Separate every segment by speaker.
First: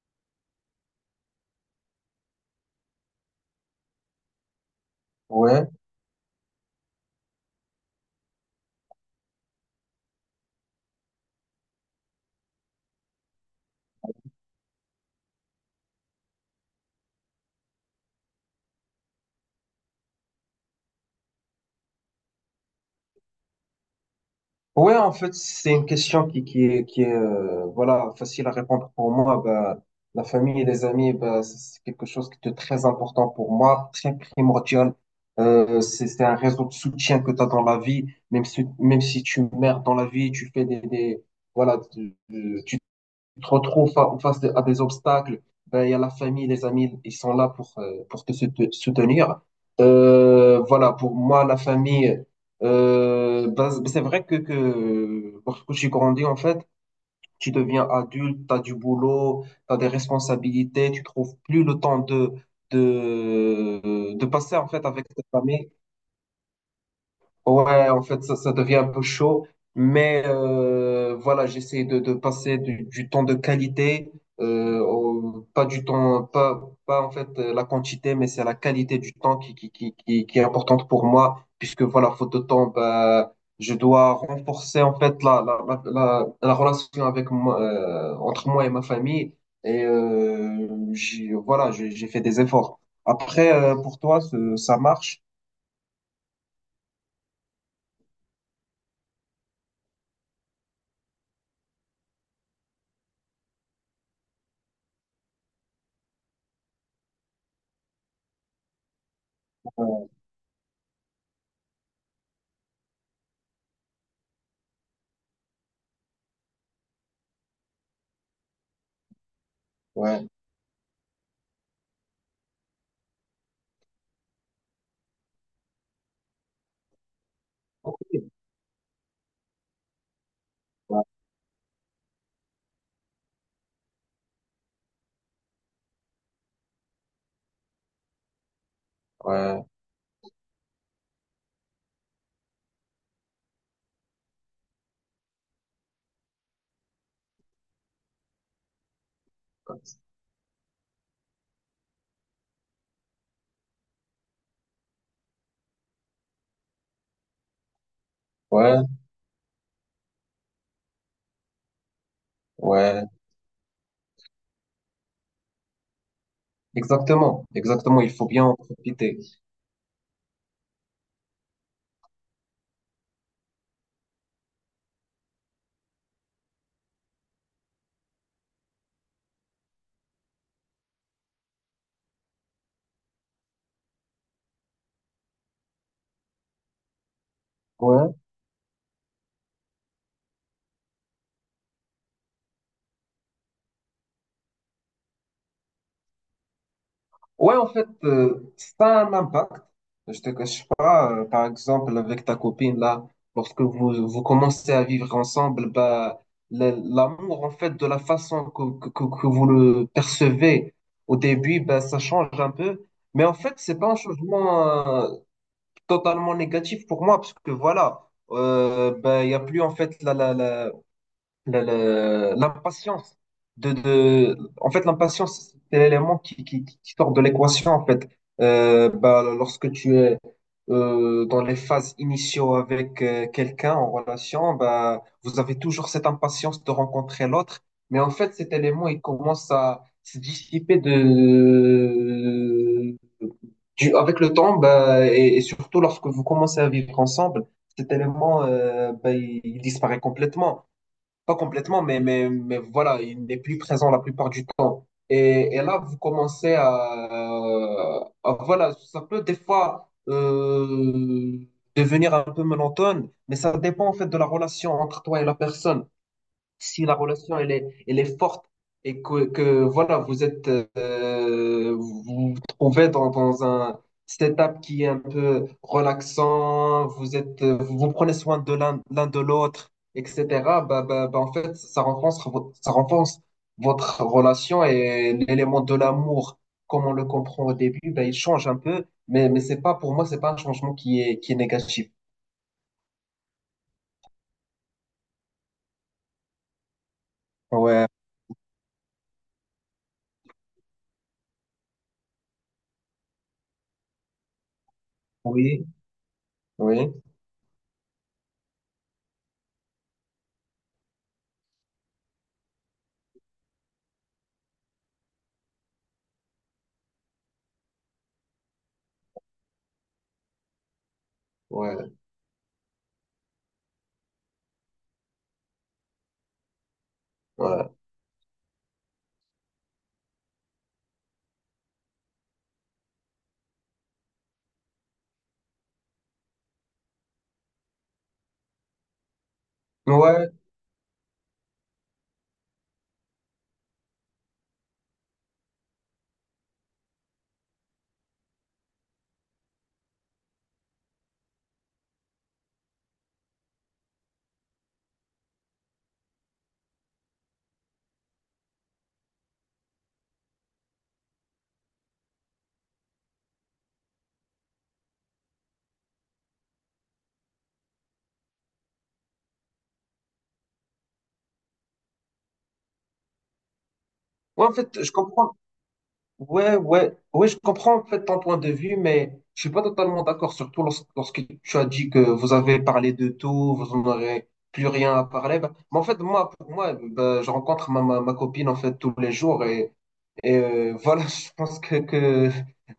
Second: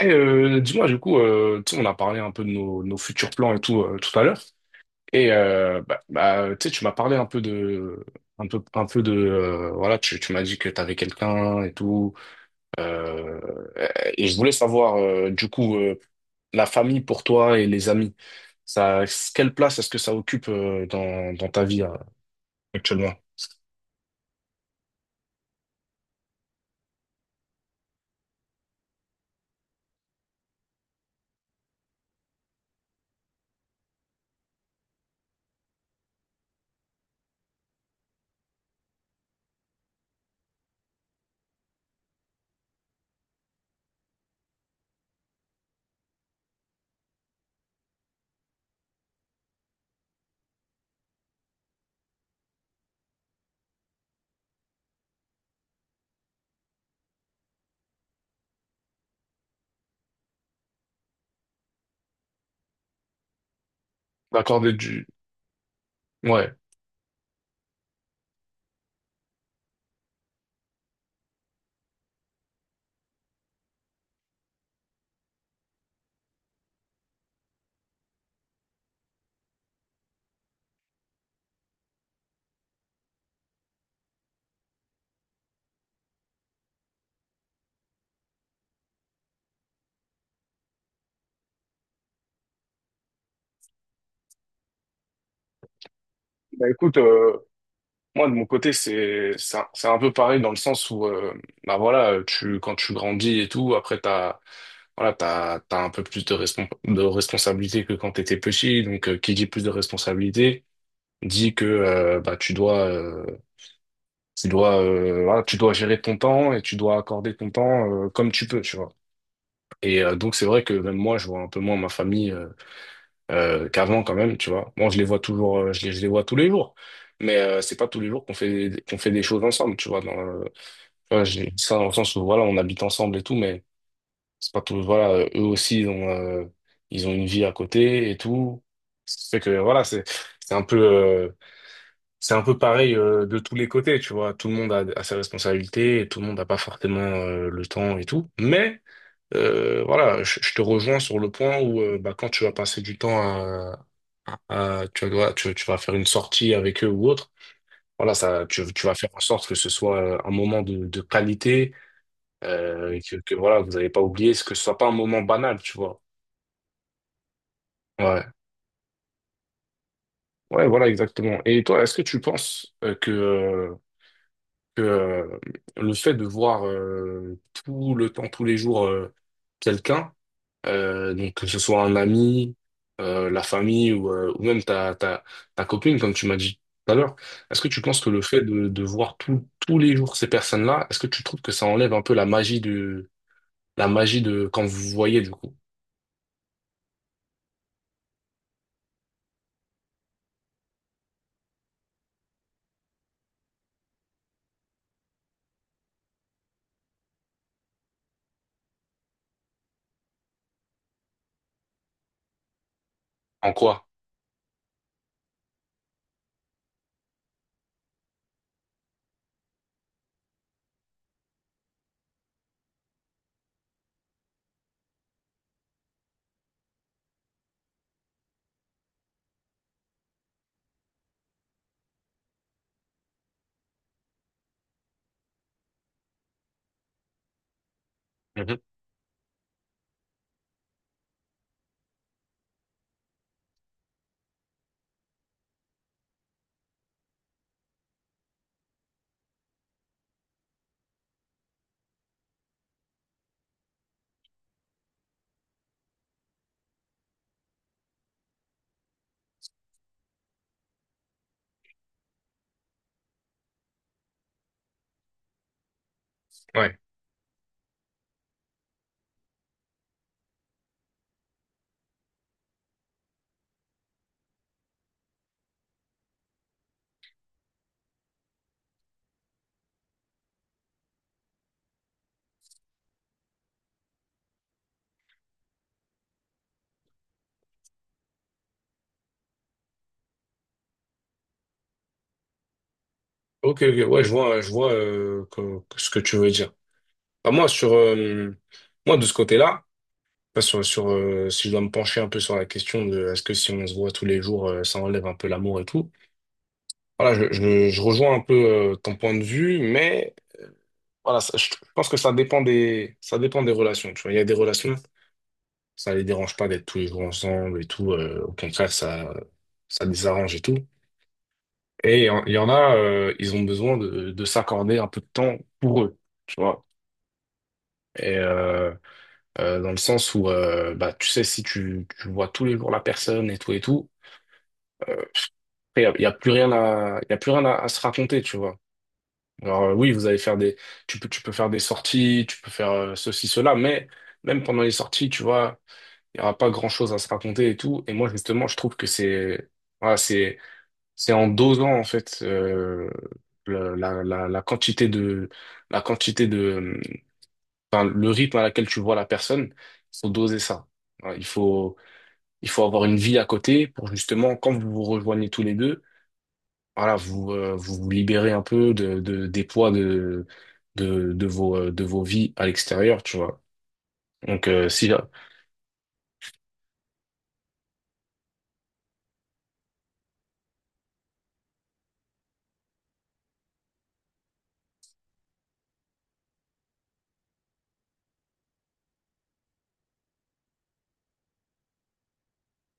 Speaker 1: Eh, dis-moi, du coup, tu sais, on a parlé un peu de nos futurs plans et tout tout à l'heure. Et
Speaker 2: Ouais,
Speaker 1: tu sais, tu m'as parlé un peu de, voilà, tu m'as dit que tu avais quelqu'un et tout. Euh, et je voulais savoir, du coup, la famille pour toi et les amis, ça, quelle place est-ce que ça occupe dans ta vie actuellement?
Speaker 2: ouais, en fait, c'est une question qui est voilà, facile à répondre pour moi. Bah, la famille et les amis, bah, c'est quelque chose qui est très important pour moi, très primordial. C'est un réseau de soutien que tu as dans la vie, même si tu meurs dans la vie, tu fais des voilà, tu te retrouves face à des obstacles, ben, il y a la famille, les amis, ils sont là pour te soutenir. Voilà, pour moi, la famille, ben, c'est vrai que lorsque tu grandis, en fait, tu deviens adulte, tu as du boulot, tu as des responsabilités, tu trouves plus le temps de passer, en
Speaker 1: D'accorder
Speaker 2: fait,
Speaker 1: du,
Speaker 2: avec ta famille.
Speaker 1: ouais.
Speaker 2: Ouais, en fait, ça devient un peu chaud, mais voilà, j'essaie de passer du temps de qualité, pas du temps, pas en fait la quantité, mais c'est la qualité du temps qui est importante pour moi, puisque voilà, faute de temps, bah, je dois renforcer en fait la relation avec moi, entre moi et ma famille, et voilà, j'ai fait des efforts. Après, pour toi, ça marche?
Speaker 1: Bah écoute, moi, de mon côté, c'est un peu pareil dans le sens où, bah voilà, tu quand tu grandis et tout, après t'as voilà, t'as t'as un peu plus de responsabilité que quand t'étais petit. Donc, qui dit plus de
Speaker 2: Euh,
Speaker 1: responsabilité dit que bah tu dois voilà, tu dois gérer ton temps et tu dois accorder ton temps comme tu peux, tu vois. Et
Speaker 2: Ouais.
Speaker 1: donc c'est vrai que même moi, je vois un peu moins ma famille qu'avant quand même, tu vois. Moi, je les vois toujours, je les vois tous les jours, mais c'est pas tous les jours
Speaker 2: Ok.
Speaker 1: qu'on fait des choses ensemble, tu vois. Tu vois, j'ai dit ça dans le sens où voilà, on habite ensemble et tout, mais c'est pas tous. Voilà, eux aussi ils ont ils ont une vie à côté et tout. Ça fait que
Speaker 2: Ouais,
Speaker 1: voilà, c'est un peu c'est un peu pareil de tous les côtés, tu vois. Tout le monde a ses responsabilités, et tout le monde n'a pas forcément le temps et tout, mais voilà, je te rejoins sur le point où bah, quand tu vas passer du temps à, tu vas faire une sortie avec eux ou autre. Voilà, ça, tu,
Speaker 2: ouais,
Speaker 1: tu vas faire en sorte que ce soit un moment de qualité,
Speaker 2: ouais.
Speaker 1: que voilà, vous n'allez pas oublier, ce que ce soit pas un moment banal, tu vois.
Speaker 2: Exactement, exactement. Il
Speaker 1: Ouais,
Speaker 2: faut bien en profiter.
Speaker 1: ouais, voilà, exactement. Et toi, est-ce que tu penses que le fait de voir tout le temps, tous les jours, quelqu'un, donc que ce soit un ami, la famille ou même ta copine, comme tu m'as dit tout à l'heure, est-ce que tu penses que
Speaker 2: Ouais.
Speaker 1: le fait de voir tous les jours ces personnes-là, est-ce que tu trouves que ça enlève un peu la magie de quand vous vous voyez du coup?
Speaker 2: Ouais, en fait, ça a un impact. Je te cache pas, par exemple, avec ta copine, là, lorsque vous commencez à vivre ensemble, bah, l'amour, en fait, de la façon que vous le percevez au début, bah, ça change un peu. Mais en
Speaker 1: En
Speaker 2: fait, c'est
Speaker 1: quoi?
Speaker 2: pas un changement totalement négatif pour moi parce que voilà, ben, il n'y a plus en fait l'impatience de en fait l'impatience c'est l'élément qui sort de l'équation en fait. Bah, lorsque tu es dans les phases initiaux avec quelqu'un en relation, bah, vous avez toujours cette impatience de rencontrer l'autre, mais en fait cet
Speaker 1: Mhm.
Speaker 2: élément il commence à se dissiper avec le temps, bah, et surtout lorsque vous commencez à vivre ensemble cet élément, bah, il disparaît complètement, pas complètement, mais voilà, il n'est plus présent la plupart du temps. Et là, vous commencez voilà, ça peut des fois devenir un peu monotone, mais ça dépend en fait de la relation entre toi et la personne.
Speaker 1: Ouais.
Speaker 2: Si la relation elle est forte et voilà, vous êtes vous vous trouvez dans un setup qui est un peu relaxant, vous êtes vous vous prenez soin de l'un l'un de l'autre, etc. Bah, en fait, ça ça renforce votre relation et l'élément de l'amour, comme on le comprend au début, bah, il change un peu, mais c'est pas pour moi, c'est pas un changement qui est négatif.
Speaker 1: Ok, ok, ouais, je vois ce que tu veux dire. Bah, moi, sur
Speaker 2: Ouais,
Speaker 1: moi de ce côté-là, pas sur, sur si je dois me pencher un peu sur la question de est-ce que si on se voit tous les jours, ça enlève un peu l'amour et
Speaker 2: oui,
Speaker 1: tout.
Speaker 2: oui,
Speaker 1: Voilà, je rejoins un peu ton point de vue, mais voilà, je pense que ça dépend des relations. Tu vois, il y a des relations, ça les dérange pas d'être tous les jours ensemble et tout. Au contraire, ça les arrange et tout.
Speaker 2: ouais,
Speaker 1: Et il y en a, ils ont besoin de s'accorder un peu de temps pour eux, tu vois.
Speaker 2: ouais.
Speaker 1: Et dans le sens où, bah, tu sais, si tu vois tous les jours la personne et tout, y a plus rien à, y a plus rien à à se raconter, tu vois. Alors oui, vous allez
Speaker 2: Ouais.
Speaker 1: faire des, tu peux faire des sorties, tu peux faire ceci, cela, mais même pendant les sorties, tu vois, il n'y aura pas grand-chose à se raconter et tout. Et moi, justement, je trouve que voilà, c'est, c'est en dosant en fait la quantité de, enfin, le rythme à laquelle tu vois la personne, il faut doser ça. Voilà, il faut avoir une vie à côté pour justement quand vous vous rejoignez tous les deux voilà, vous, vous vous libérez un peu des poids de vos vies à l'extérieur, tu vois.
Speaker 2: Ouais,
Speaker 1: Donc,
Speaker 2: en fait,
Speaker 1: si,
Speaker 2: je
Speaker 1: ja-,
Speaker 2: comprends. Ouais, je comprends en fait ton point de vue, mais je suis pas totalement d'accord, surtout lorsque tu as dit que vous avez parlé de tout, vous n'aurez plus rien à parler. Bah, mais en fait, moi, pour moi, bah, je rencontre ma copine en fait tous les jours et voilà, je pense que, que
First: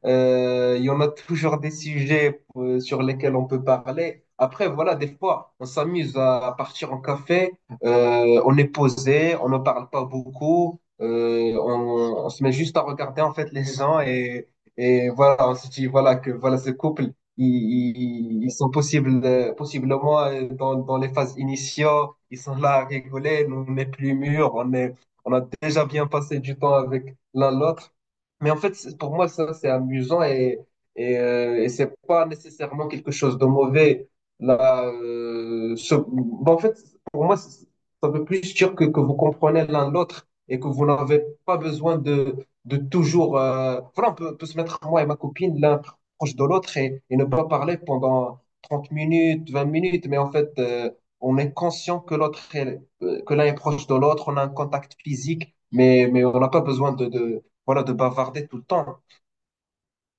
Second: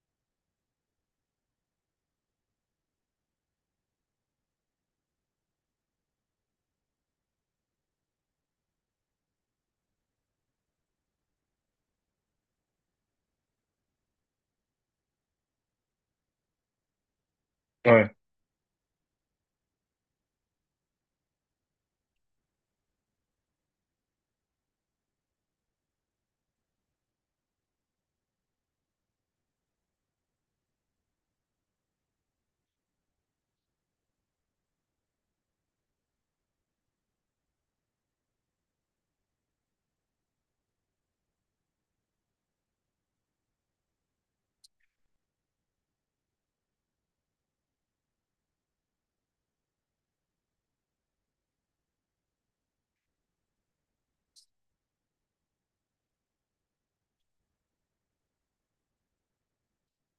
Speaker 2: euh, il y en a toujours des sujets sur lesquels on peut parler. Après, voilà, des fois, on s'amuse à partir en café, on est posé, on ne parle pas beaucoup, on se met juste à regarder en fait les gens et voilà, on se dit voilà que voilà ce couple, ils,
Speaker 1: ouais.
Speaker 2: ils sont possibles, possiblement dans les phases initiaux, ils sont là à rigoler, nous on est plus mûrs, on a déjà bien passé du temps avec l'un l'autre. Mais en fait, pour moi, ça, c'est amusant et c'est pas nécessairement quelque chose de mauvais. Là, bon, en fait, pour moi, ça veut plus dire que vous comprenez l'un l'autre et que vous n'avez pas besoin de toujours. Voilà, on peut se mettre, moi et ma copine, l'un proche de l'autre et ne pas parler pendant 30 minutes, 20 minutes, mais en fait, on est conscient que l'autre est, que l'un est proche de l'autre, on a un contact physique, mais on n'a pas besoin voilà, de bavarder tout le temps.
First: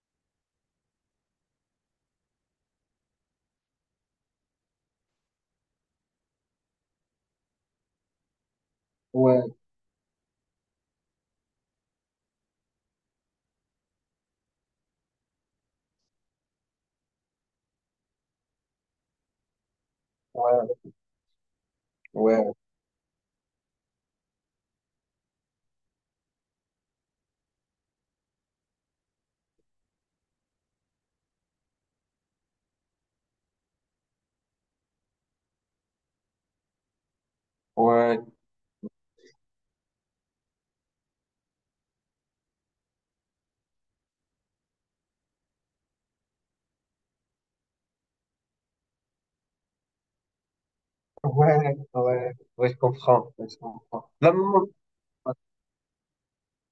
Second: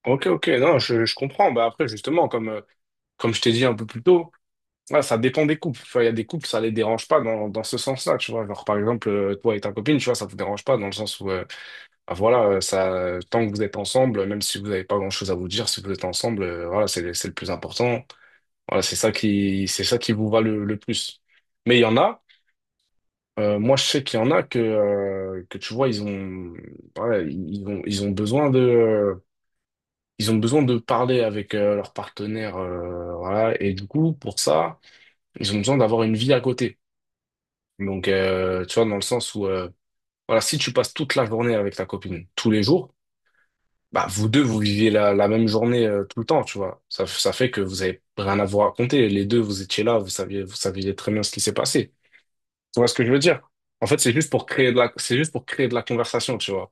Speaker 1: Ok, ok, non, je comprends. Bah après, justement, comme je t'ai dit un peu plus tôt, ouais, ça dépend des couples. Tu Il y a des couples, ça les dérange pas dans ce sens-là, tu vois. Genre, par exemple,
Speaker 2: Ouais,
Speaker 1: toi et ta copine, tu vois, ça vous dérange pas dans le sens où, bah, voilà, ça, tant que vous êtes ensemble, même si vous n'avez pas grand-chose à vous dire, si vous êtes ensemble, voilà, c'est le plus important. Voilà, c'est ça qui vous va
Speaker 2: ouais,
Speaker 1: le plus. Mais il y en a.
Speaker 2: ouais,
Speaker 1: Moi, je sais qu'il y en a que, tu vois, ouais, ils ont besoin ils ont besoin de parler avec leur partenaire, voilà. Et du coup, pour ça, ils ont besoin d'avoir une vie à côté. Donc,
Speaker 2: ouais,
Speaker 1: tu vois, dans le sens où, voilà, si tu passes toute la journée avec ta copine, tous les jours, bah, vous deux, vous vivez la même journée tout le temps, tu vois. Ça fait que vous avez rien à vous raconter. Les deux, vous étiez là, vous saviez très bien ce qui s'est passé.
Speaker 2: ouais, je
Speaker 1: Tu vois ce que je veux
Speaker 2: comprends,
Speaker 1: dire?
Speaker 2: ouais, je
Speaker 1: En fait,
Speaker 2: comprends.
Speaker 1: c'est juste pour créer de la conversation, tu vois.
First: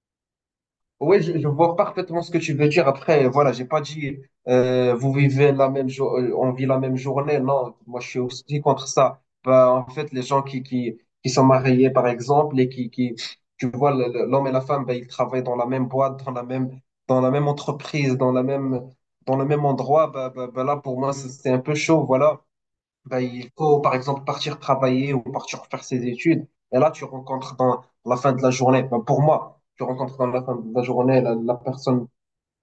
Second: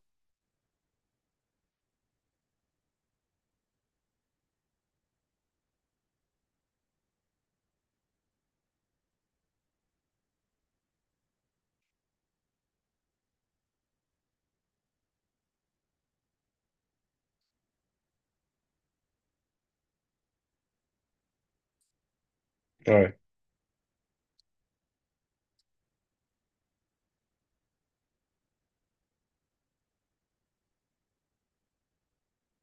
Speaker 2: Oui, je vois parfaitement ce que tu veux dire. Après, voilà, j'ai pas dit vous vivez la même jour, on vit la même journée. Non, moi je suis aussi contre ça. Bah, en fait, les gens qui sont mariés, par exemple, et qui tu vois l'homme et la femme, bah, ils travaillent dans la même boîte, dans la même entreprise, dans le même endroit. Bah, là, pour moi, c'est un peu chaud. Voilà,
Speaker 1: Ouais,
Speaker 2: ben, il faut, par exemple, partir travailler ou partir faire ses études. Et là, tu rencontres dans la fin de la journée, ben, pour moi, tu rencontres dans la fin de la journée la personne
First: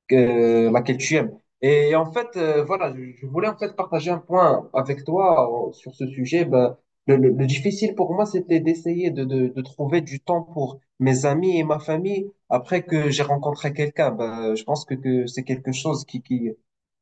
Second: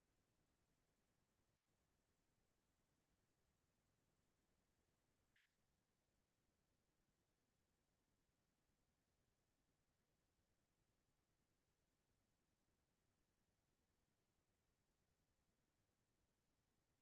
Speaker 2: laquelle tu aimes. Et en fait, voilà, je voulais en fait partager un point avec toi sur ce sujet. Ben, le difficile pour moi, c'était d'essayer de trouver du temps pour mes amis et ma famille après que j'ai rencontré quelqu'un. Ben, je pense que c'est quelque chose qui, qui,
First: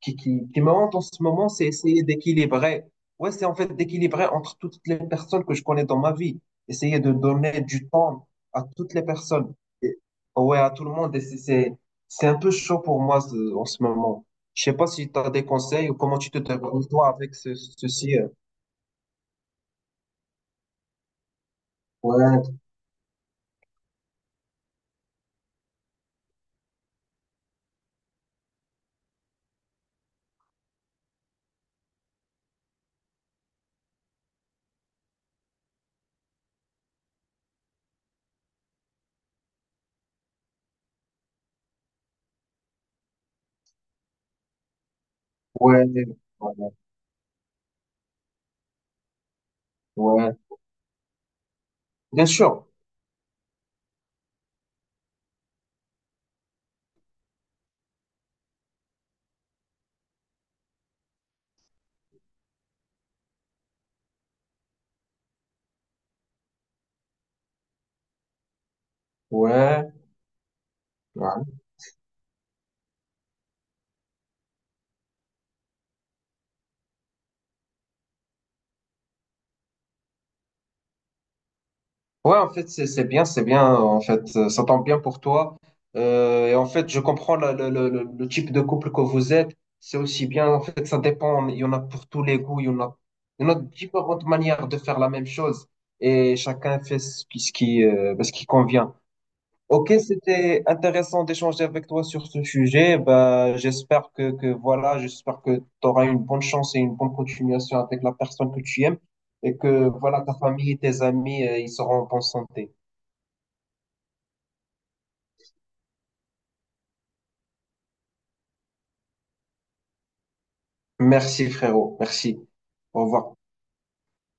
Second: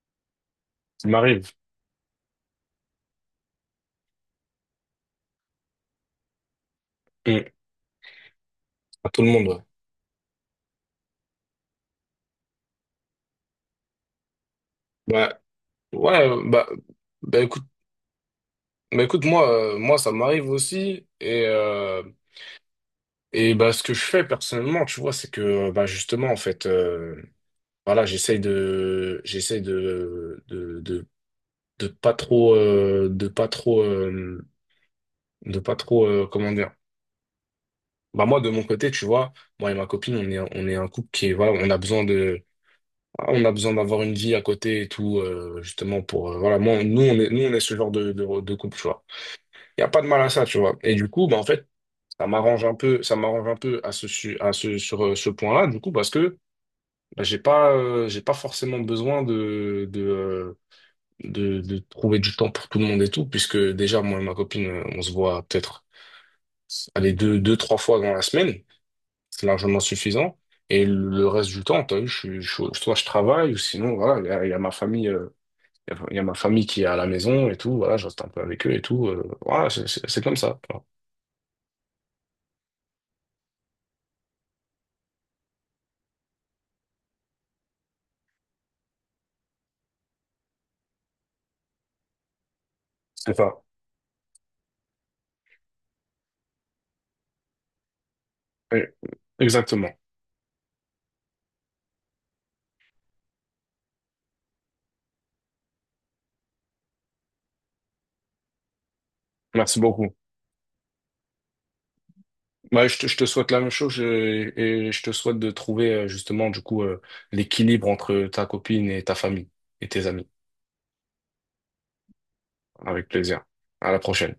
Speaker 2: qui, qui, qui me hante en
Speaker 1: ça
Speaker 2: ce moment,
Speaker 1: m'arrive.
Speaker 2: c'est essayer d'équilibrer. Ouais, c'est en fait d'équilibrer entre toutes les personnes que je connais dans ma vie. Essayer de
Speaker 1: Mm.
Speaker 2: donner du temps à toutes les
Speaker 1: À tout le monde,
Speaker 2: personnes.
Speaker 1: ouais.
Speaker 2: Et- ouais, à tout le monde. Et c'est un peu chaud pour moi en ce moment. Je sais pas si tu as
Speaker 1: Bah,
Speaker 2: des conseils ou comment
Speaker 1: ouais,
Speaker 2: tu te débrouilles toi avec
Speaker 1: bah écoute,
Speaker 2: ceci.
Speaker 1: bah écoute, moi, ça m'arrive aussi. Et, euh,
Speaker 2: Ouais,
Speaker 1: et bah, ce que je fais personnellement, tu vois, c'est que, bah, justement, en fait, voilà, j'essaye de, de pas trop, euh, de pas trop, euh, de pas trop, comment dire. Bah, moi, de mon côté, tu vois, moi et ma copine, on est un couple qui est, voilà, on a besoin d'avoir une vie à côté et tout,
Speaker 2: ouais,
Speaker 1: justement pour voilà,
Speaker 2: ouais,
Speaker 1: moi, nous on est ce genre de couple, tu vois. Il y a pas de mal à
Speaker 2: ouais.
Speaker 1: ça, tu vois. Et du coup, bah en fait,
Speaker 2: Bien sûr.
Speaker 1: ça m'arrange un peu à ce su- à ce sur ce point-là, du coup, parce que bah, j'ai pas forcément besoin de trouver du temps pour tout le monde et tout, puisque déjà moi et ma copine, on se voit peut-être allez deux deux trois fois dans la semaine, c'est largement
Speaker 2: Ouais,
Speaker 1: suffisant. Et le
Speaker 2: ouais.
Speaker 1: reste du temps, t'as vu, soit je travaille ou sinon voilà, il y a ma famille. Il y a ma famille qui est à la maison et tout, voilà, je reste un peu avec eux et tout. Voilà, c'est comme ça, tu vois.
Speaker 2: Ouais, en fait, c'est bien, c'est bien. En fait, ça tombe bien pour toi. Et en fait, je comprends le type de couple que vous êtes. C'est aussi bien. En fait, ça dépend. Il y en a pour tous les goûts.
Speaker 1: C'est
Speaker 2: Il y en a
Speaker 1: ça.
Speaker 2: différentes manières de faire la même chose. Et chacun fait ce qui, ben, ce qui
Speaker 1: Oui,
Speaker 2: convient.
Speaker 1: exactement.
Speaker 2: Ok, c'était intéressant d'échanger avec toi sur ce sujet. Bah, j'espère que tu auras une bonne chance et une bonne continuation avec la personne que tu aimes et
Speaker 1: Merci
Speaker 2: que
Speaker 1: beaucoup.
Speaker 2: voilà, ta famille et tes amis, ils seront en bonne santé.
Speaker 1: Bah, je te souhaite la même chose et je te souhaite de trouver justement du coup l'équilibre entre ta copine et ta famille et tes amis.
Speaker 2: Merci frérot, merci. Au
Speaker 1: Avec
Speaker 2: revoir.
Speaker 1: plaisir. À la prochaine.